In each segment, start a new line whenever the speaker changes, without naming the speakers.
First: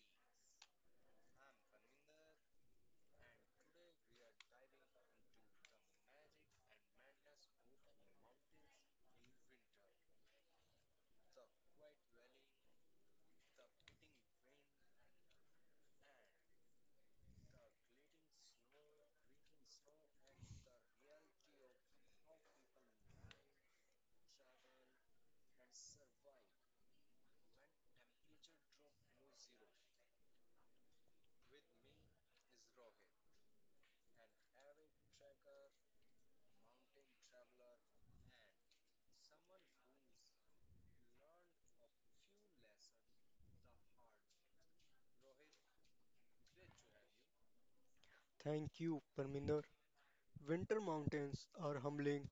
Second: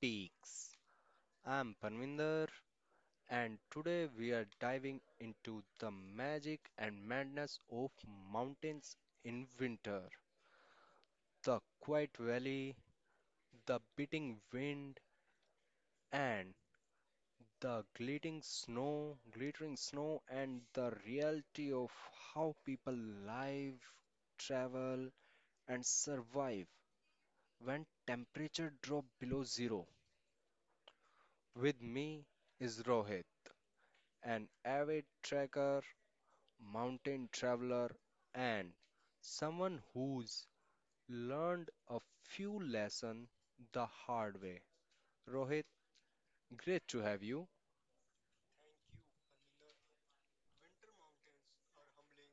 Peaks. I'm Parminder and today we are diving into the magic and madness of mountains in winter. The quiet valley, the beating wind and the glittering snow and the reality of how people live, travel and survive when temperature drop below zero. With me is Rohit, an avid trekker, mountain traveler, and someone who's learned a few lessons the hard way. Rohit, great to have you.
Thank you, Parminder. Winter mountains are humbling.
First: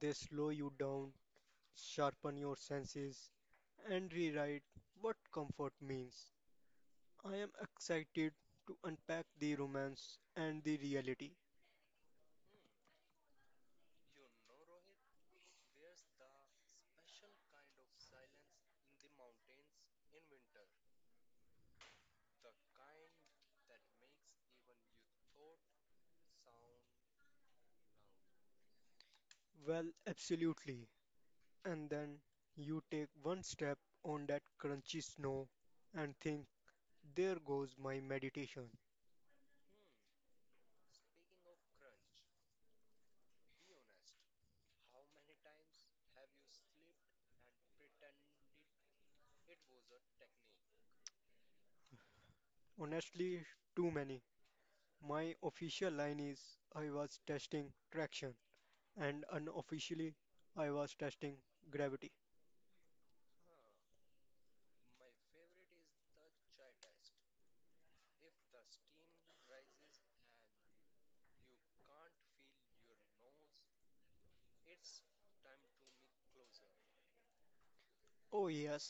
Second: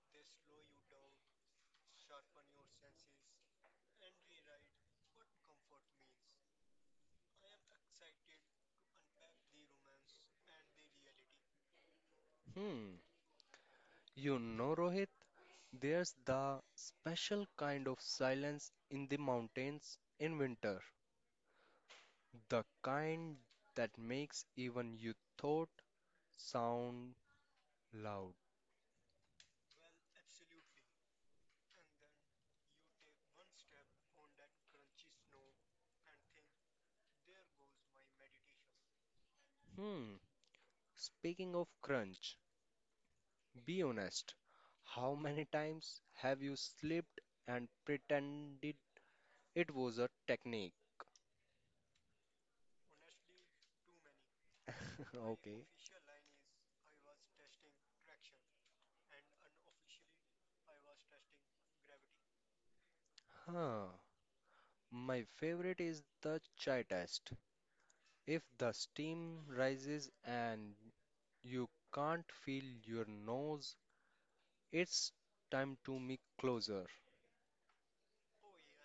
They slow you down, sharpen your senses, and rewrite what comfort means. I am excited to unpack the romance and the reality.
Hmm, Rohit, there's the special kind of silence in the mountains in winter, the kind that makes even your thought sound loud.
Well, absolutely. And then you take one step on that crunchy snow and think, there goes my meditation.
Hmm, speaking of crunch, be honest, how many times have you slipped and pretended it was a technique?
Honestly, too many. My
Okay.
official line is, I was testing traction. And unofficially, I was testing gravity.
Huh. My favorite is the chai test. If the steam rises and you can't feel your nose, it's time to move closer.
Oh, yes,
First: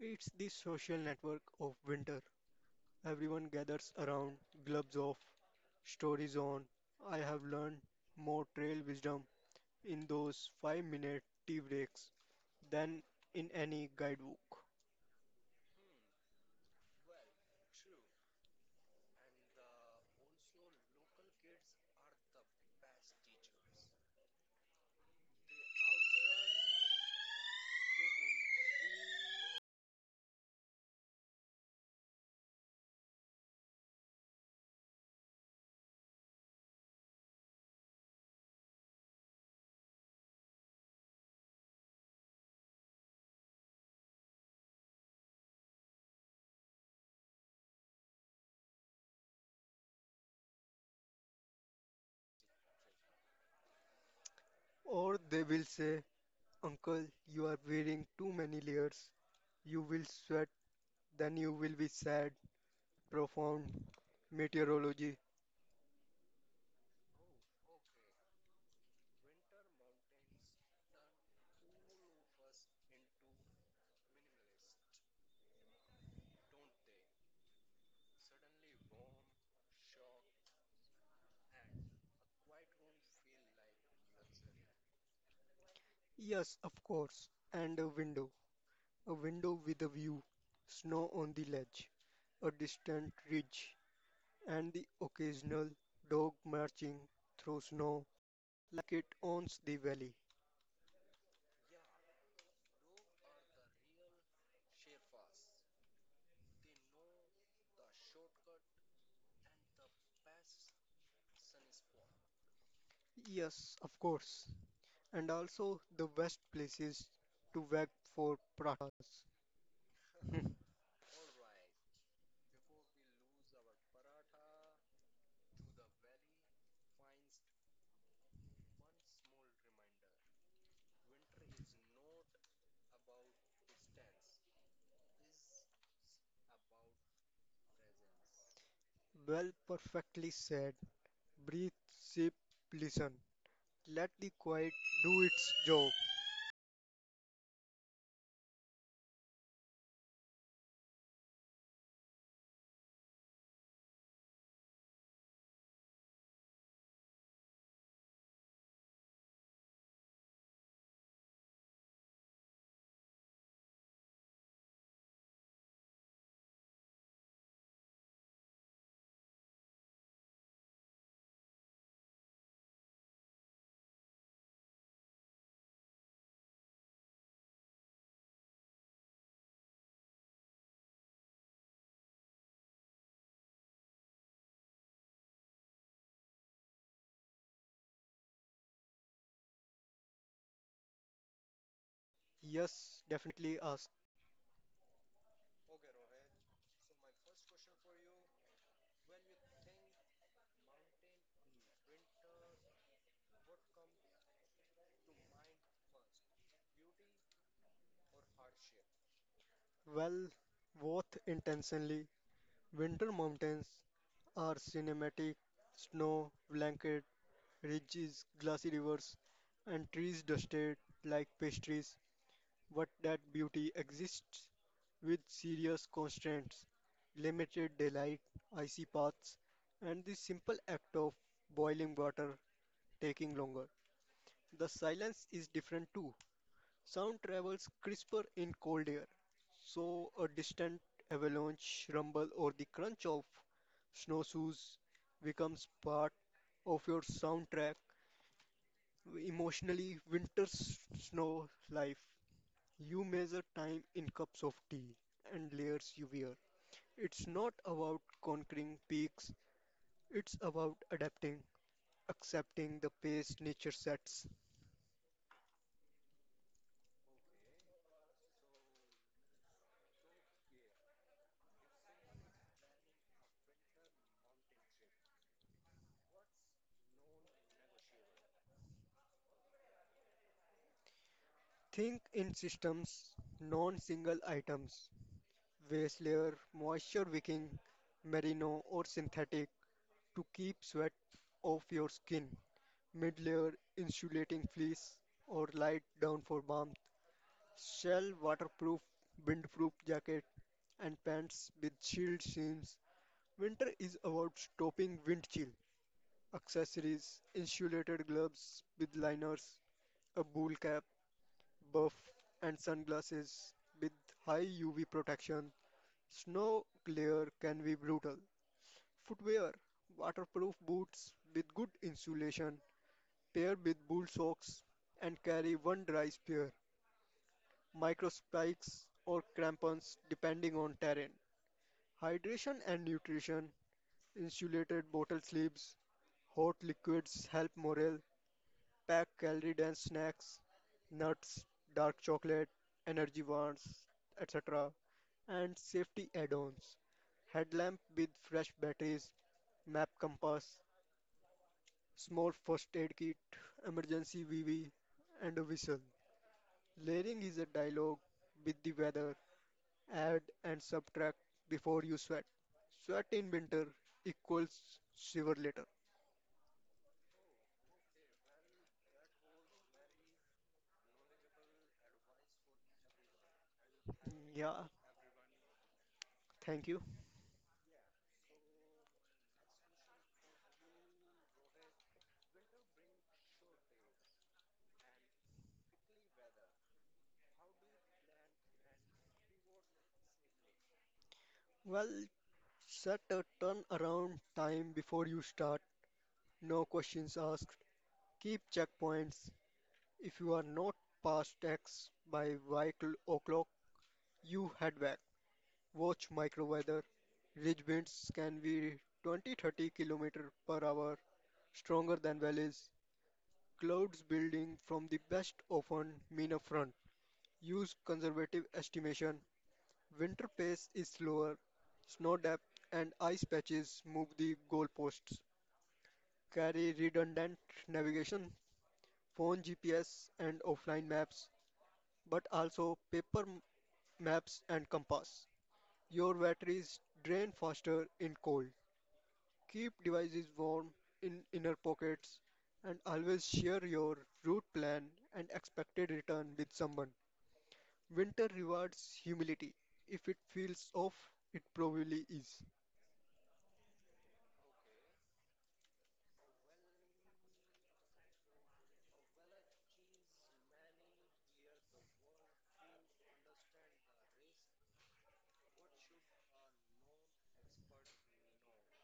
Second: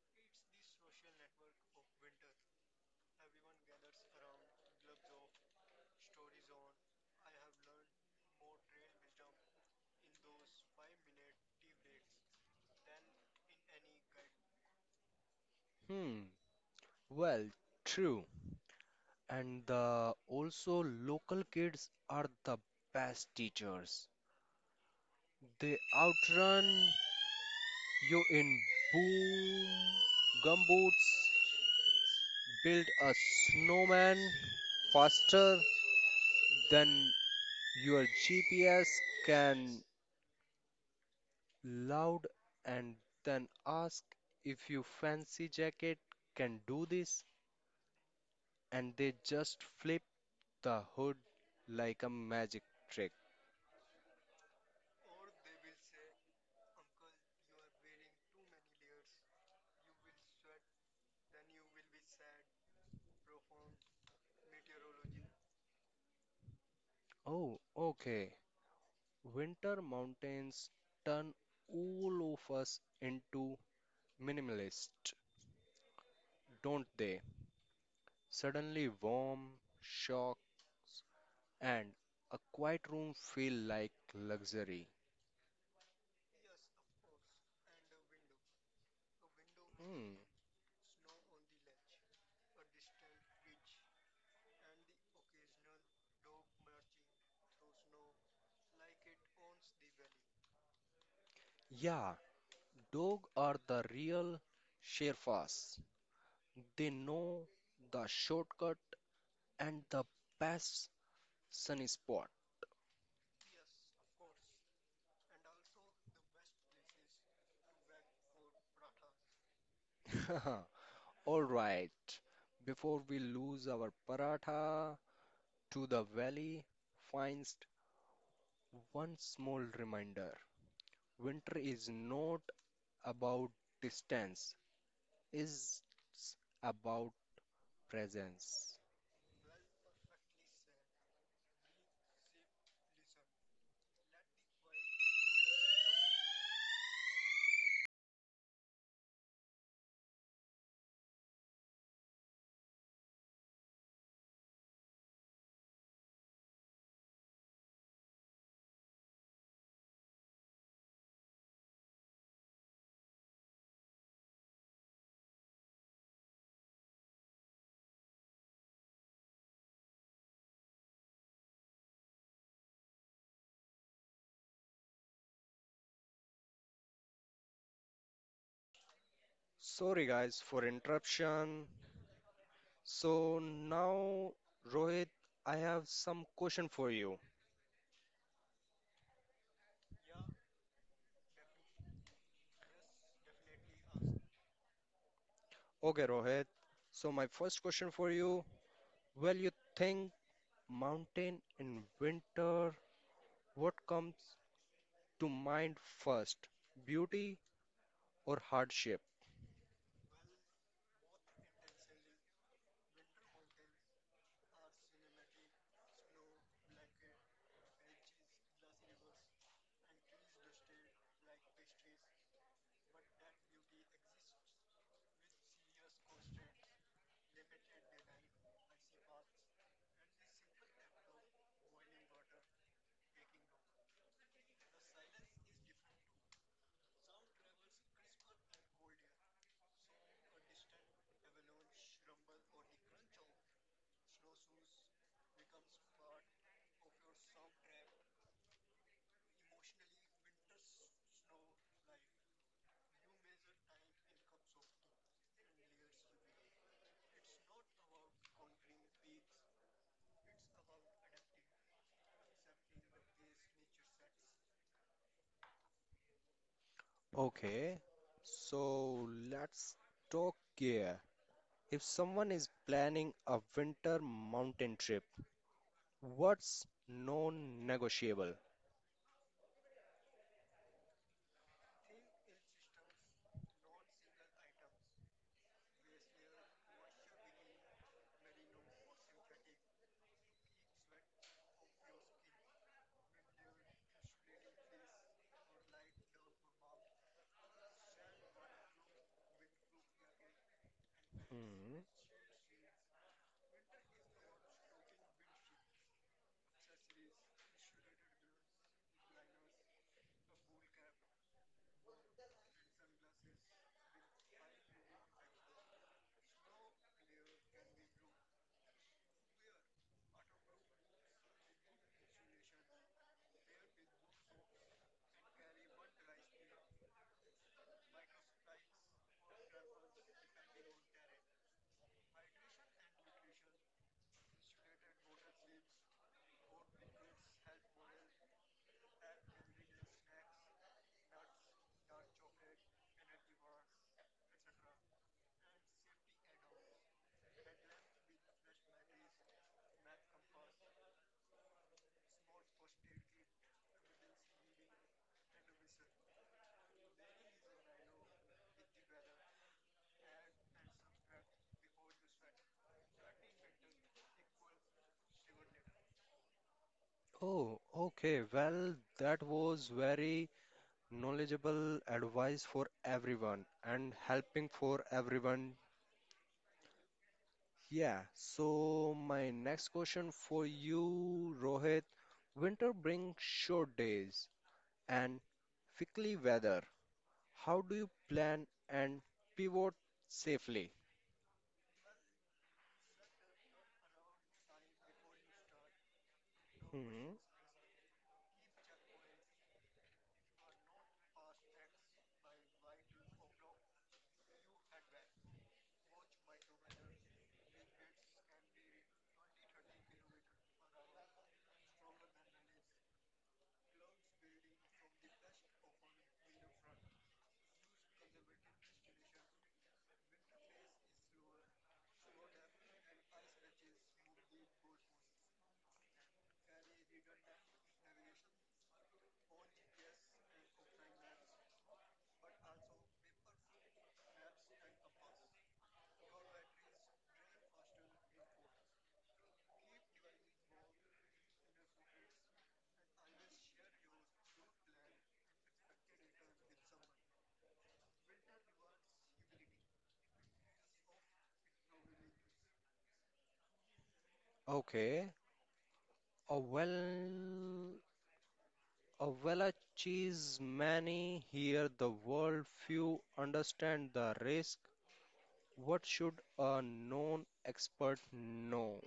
it's the social network of winter. Everyone gathers around, gloves off, stories on. I have learned more trail wisdom in those 5 minute tea breaks than in any guidebook.
Hmm. Well, true. And the also local kids are the best teachers. They outrun you in boom gumboots, build a snowman faster than your GPS can loud, and then ask if you fancy jacket can do this, and they just flip the hood like a magic trick.
Or they will say, uncle, you are wearing too many layers. You will sweat, then you will be sad. Profound meteorology.
Oh, okay. Winter mountains turn all of us into minimalist, don't they? Suddenly, warm, shock, and a quiet room feel like luxury.
Yes, of course. And a window. A window with a
Hmm.
view, snow on the ledge, a distant ridge, and the occasional dog marching through snow like it owns the valley.
Yeah, dogs are the real Sherpas. They know the shortcut and the best sunny spot.
Yes, of course. And also the best places to wag for pratas.
All right, before we lose our paratha to the valley, finds one small reminder. Winter is not about distance, is about presence.
Well, perfectly said. Breathe, sip, listen. Let the quiet do its job.
Sorry guys for interruption. So now Rohit, I have some question for you.
Yes, definitely us.
Okay Rohit. So my first question for you, well you think mountain in winter, what comes to mind first? Beauty or hardship?
Well, both intentionally. Winter mountains are cinematic snow blanket ridges, glassy rivers, and trees dusted like pastries. But that beauty exists with serious constraints, limited daylight, icy paths, and the simple act of boiling water taking longer. The silence is different too. Sound travels crisper in cold air, so a distant avalanche rumble or the crunch of snowshoes becomes part of your soundtrack. Emotionally, snow life. You measure time in cups of tea and layers you wear. It's not about conquering peaks, it's about adapting, accepting the pace nature sets.
Okay, so let's talk gear. If someone is planning a winter mountain trip, what's non-negotiable?
Think in systems, non single items. Waste layer, moisture wicking, merino or synthetic to keep sweat off your skin. Mid layer, insulating fleece or light down for warmth. Shell waterproof, windproof jacket and pants with
Hmm.
shield seams. Winter is about stopping wind chill. Accessories, insulated gloves with liners, a wool cap, buff and sunglasses with high UV protection. Snow glare can be brutal. Footwear, waterproof boots with good insulation, pair with wool socks, and carry one dry spear, microspikes or crampons depending on terrain. Hydration and nutrition, insulated bottle sleeves, hot liquids help morale, pack calorie dense snacks, nuts, dark chocolate, energy bars, etc. and safety add-ons. Headlamp with fresh batteries, map compass, small first aid kit, emergency VV, and a whistle. Layering is a dialogue with the weather. Add and subtract before you sweat. Sweat in winter equals shiver later.
Oh, okay. Well, that was very knowledgeable advice for everyone and helping
Yeah,
for everyone.
thank you.
Yeah. So my next question for you, Rohit. Winter brings short days and fickle weather. How do you plan and pivot safely?
Well, set a turnaround time before you start. No
Hmm.
questions asked. Keep checkpoints. If you are not past X by o'clock, you head back. Watch microweather. Ridge winds can be 20-30 km per hour stronger than valleys. Clouds building from the west often mean a front. Use conservative estimation. Winter pace is slower. Snow depth and ice patches move the goalposts. Carry redundant navigation, phone GPS and offline maps, but also maps and compass. Your batteries drain faster in cold. Keep devices warm in inner pockets and always share your route plan and expected return with someone. Winter rewards humility. If it feels off, it probably is.
Okay. Oh, well, a Welsh is many here the world, few understand the risk. What should a known expert know?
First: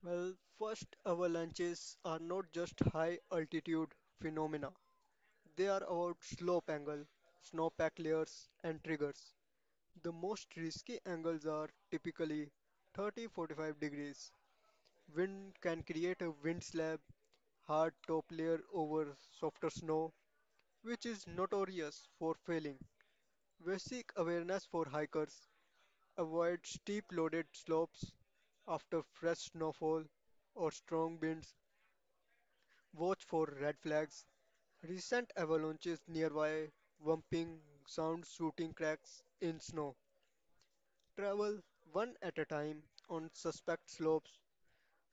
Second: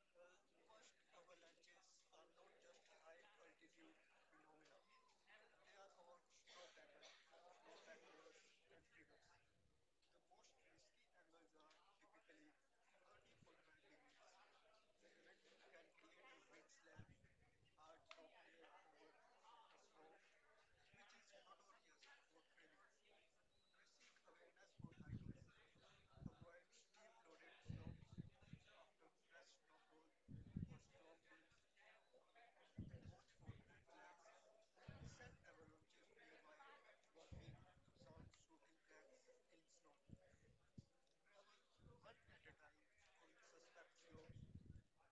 Well, first, avalanches are not just high altitude phenomena, they are about slope angle, snowpack layers, and triggers. The most risky angles are typically 30 45 degrees. Wind can create a wind slab hard top layer over softer snow, which is notorious for failing. We seek awareness for hikers, avoid steep loaded slopes after fresh snowfall or strong winds, watch for red flags. Recent avalanches nearby, bumping sound shooting cracks in snow. Travel one at a time on suspect slopes,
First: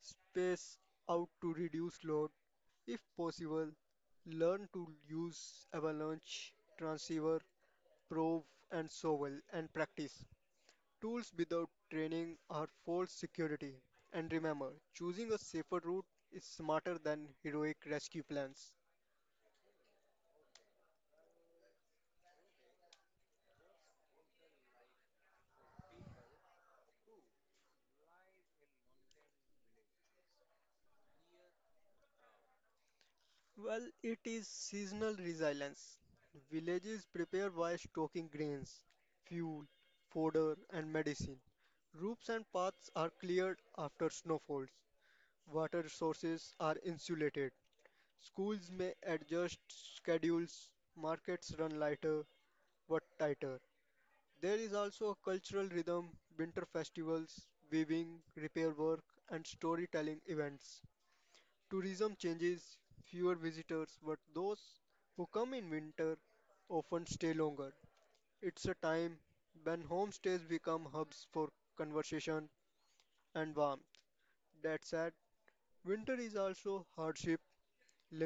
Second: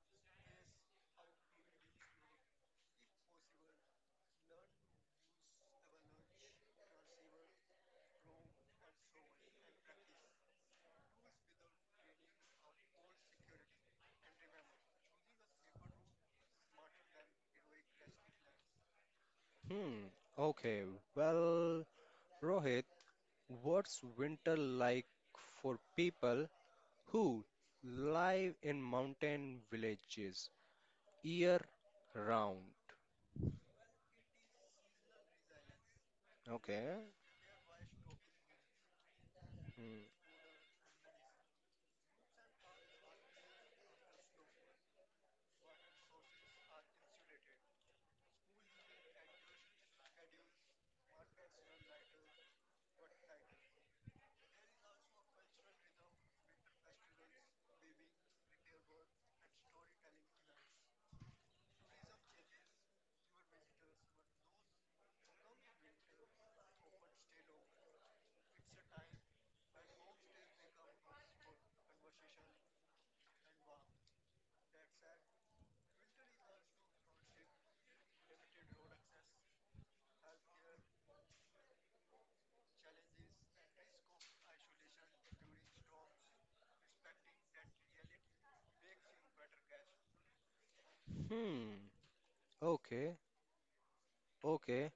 space out to reduce load. If possible, learn to use avalanche, transceiver, probe, and sovel and practice. Tools without training are false security. And remember, choosing a safer route is smarter than heroic rescue plans.
Hmm, okay, well, Rohit, what's winter like for people who live in mountain villages year round?
Well, it is seasonal resilience.
Okay,
Villages prepare by stocking grains, fuel,
hmm,
fodder, and medicine. Roofs and paths are cleared after snowfalls. Water sources are insulated. Schools may adjust schedules, markets run lighter but tighter. There is also a cultural rhythm, winter festivals, weaving, repair work, and storytelling events. Tourism changes, fewer visitors, but those who come in winter often stay longer. It's a time when homestays become hubs for conversation and warmth. That said, winter is also hardship,
hmm, okay, okay.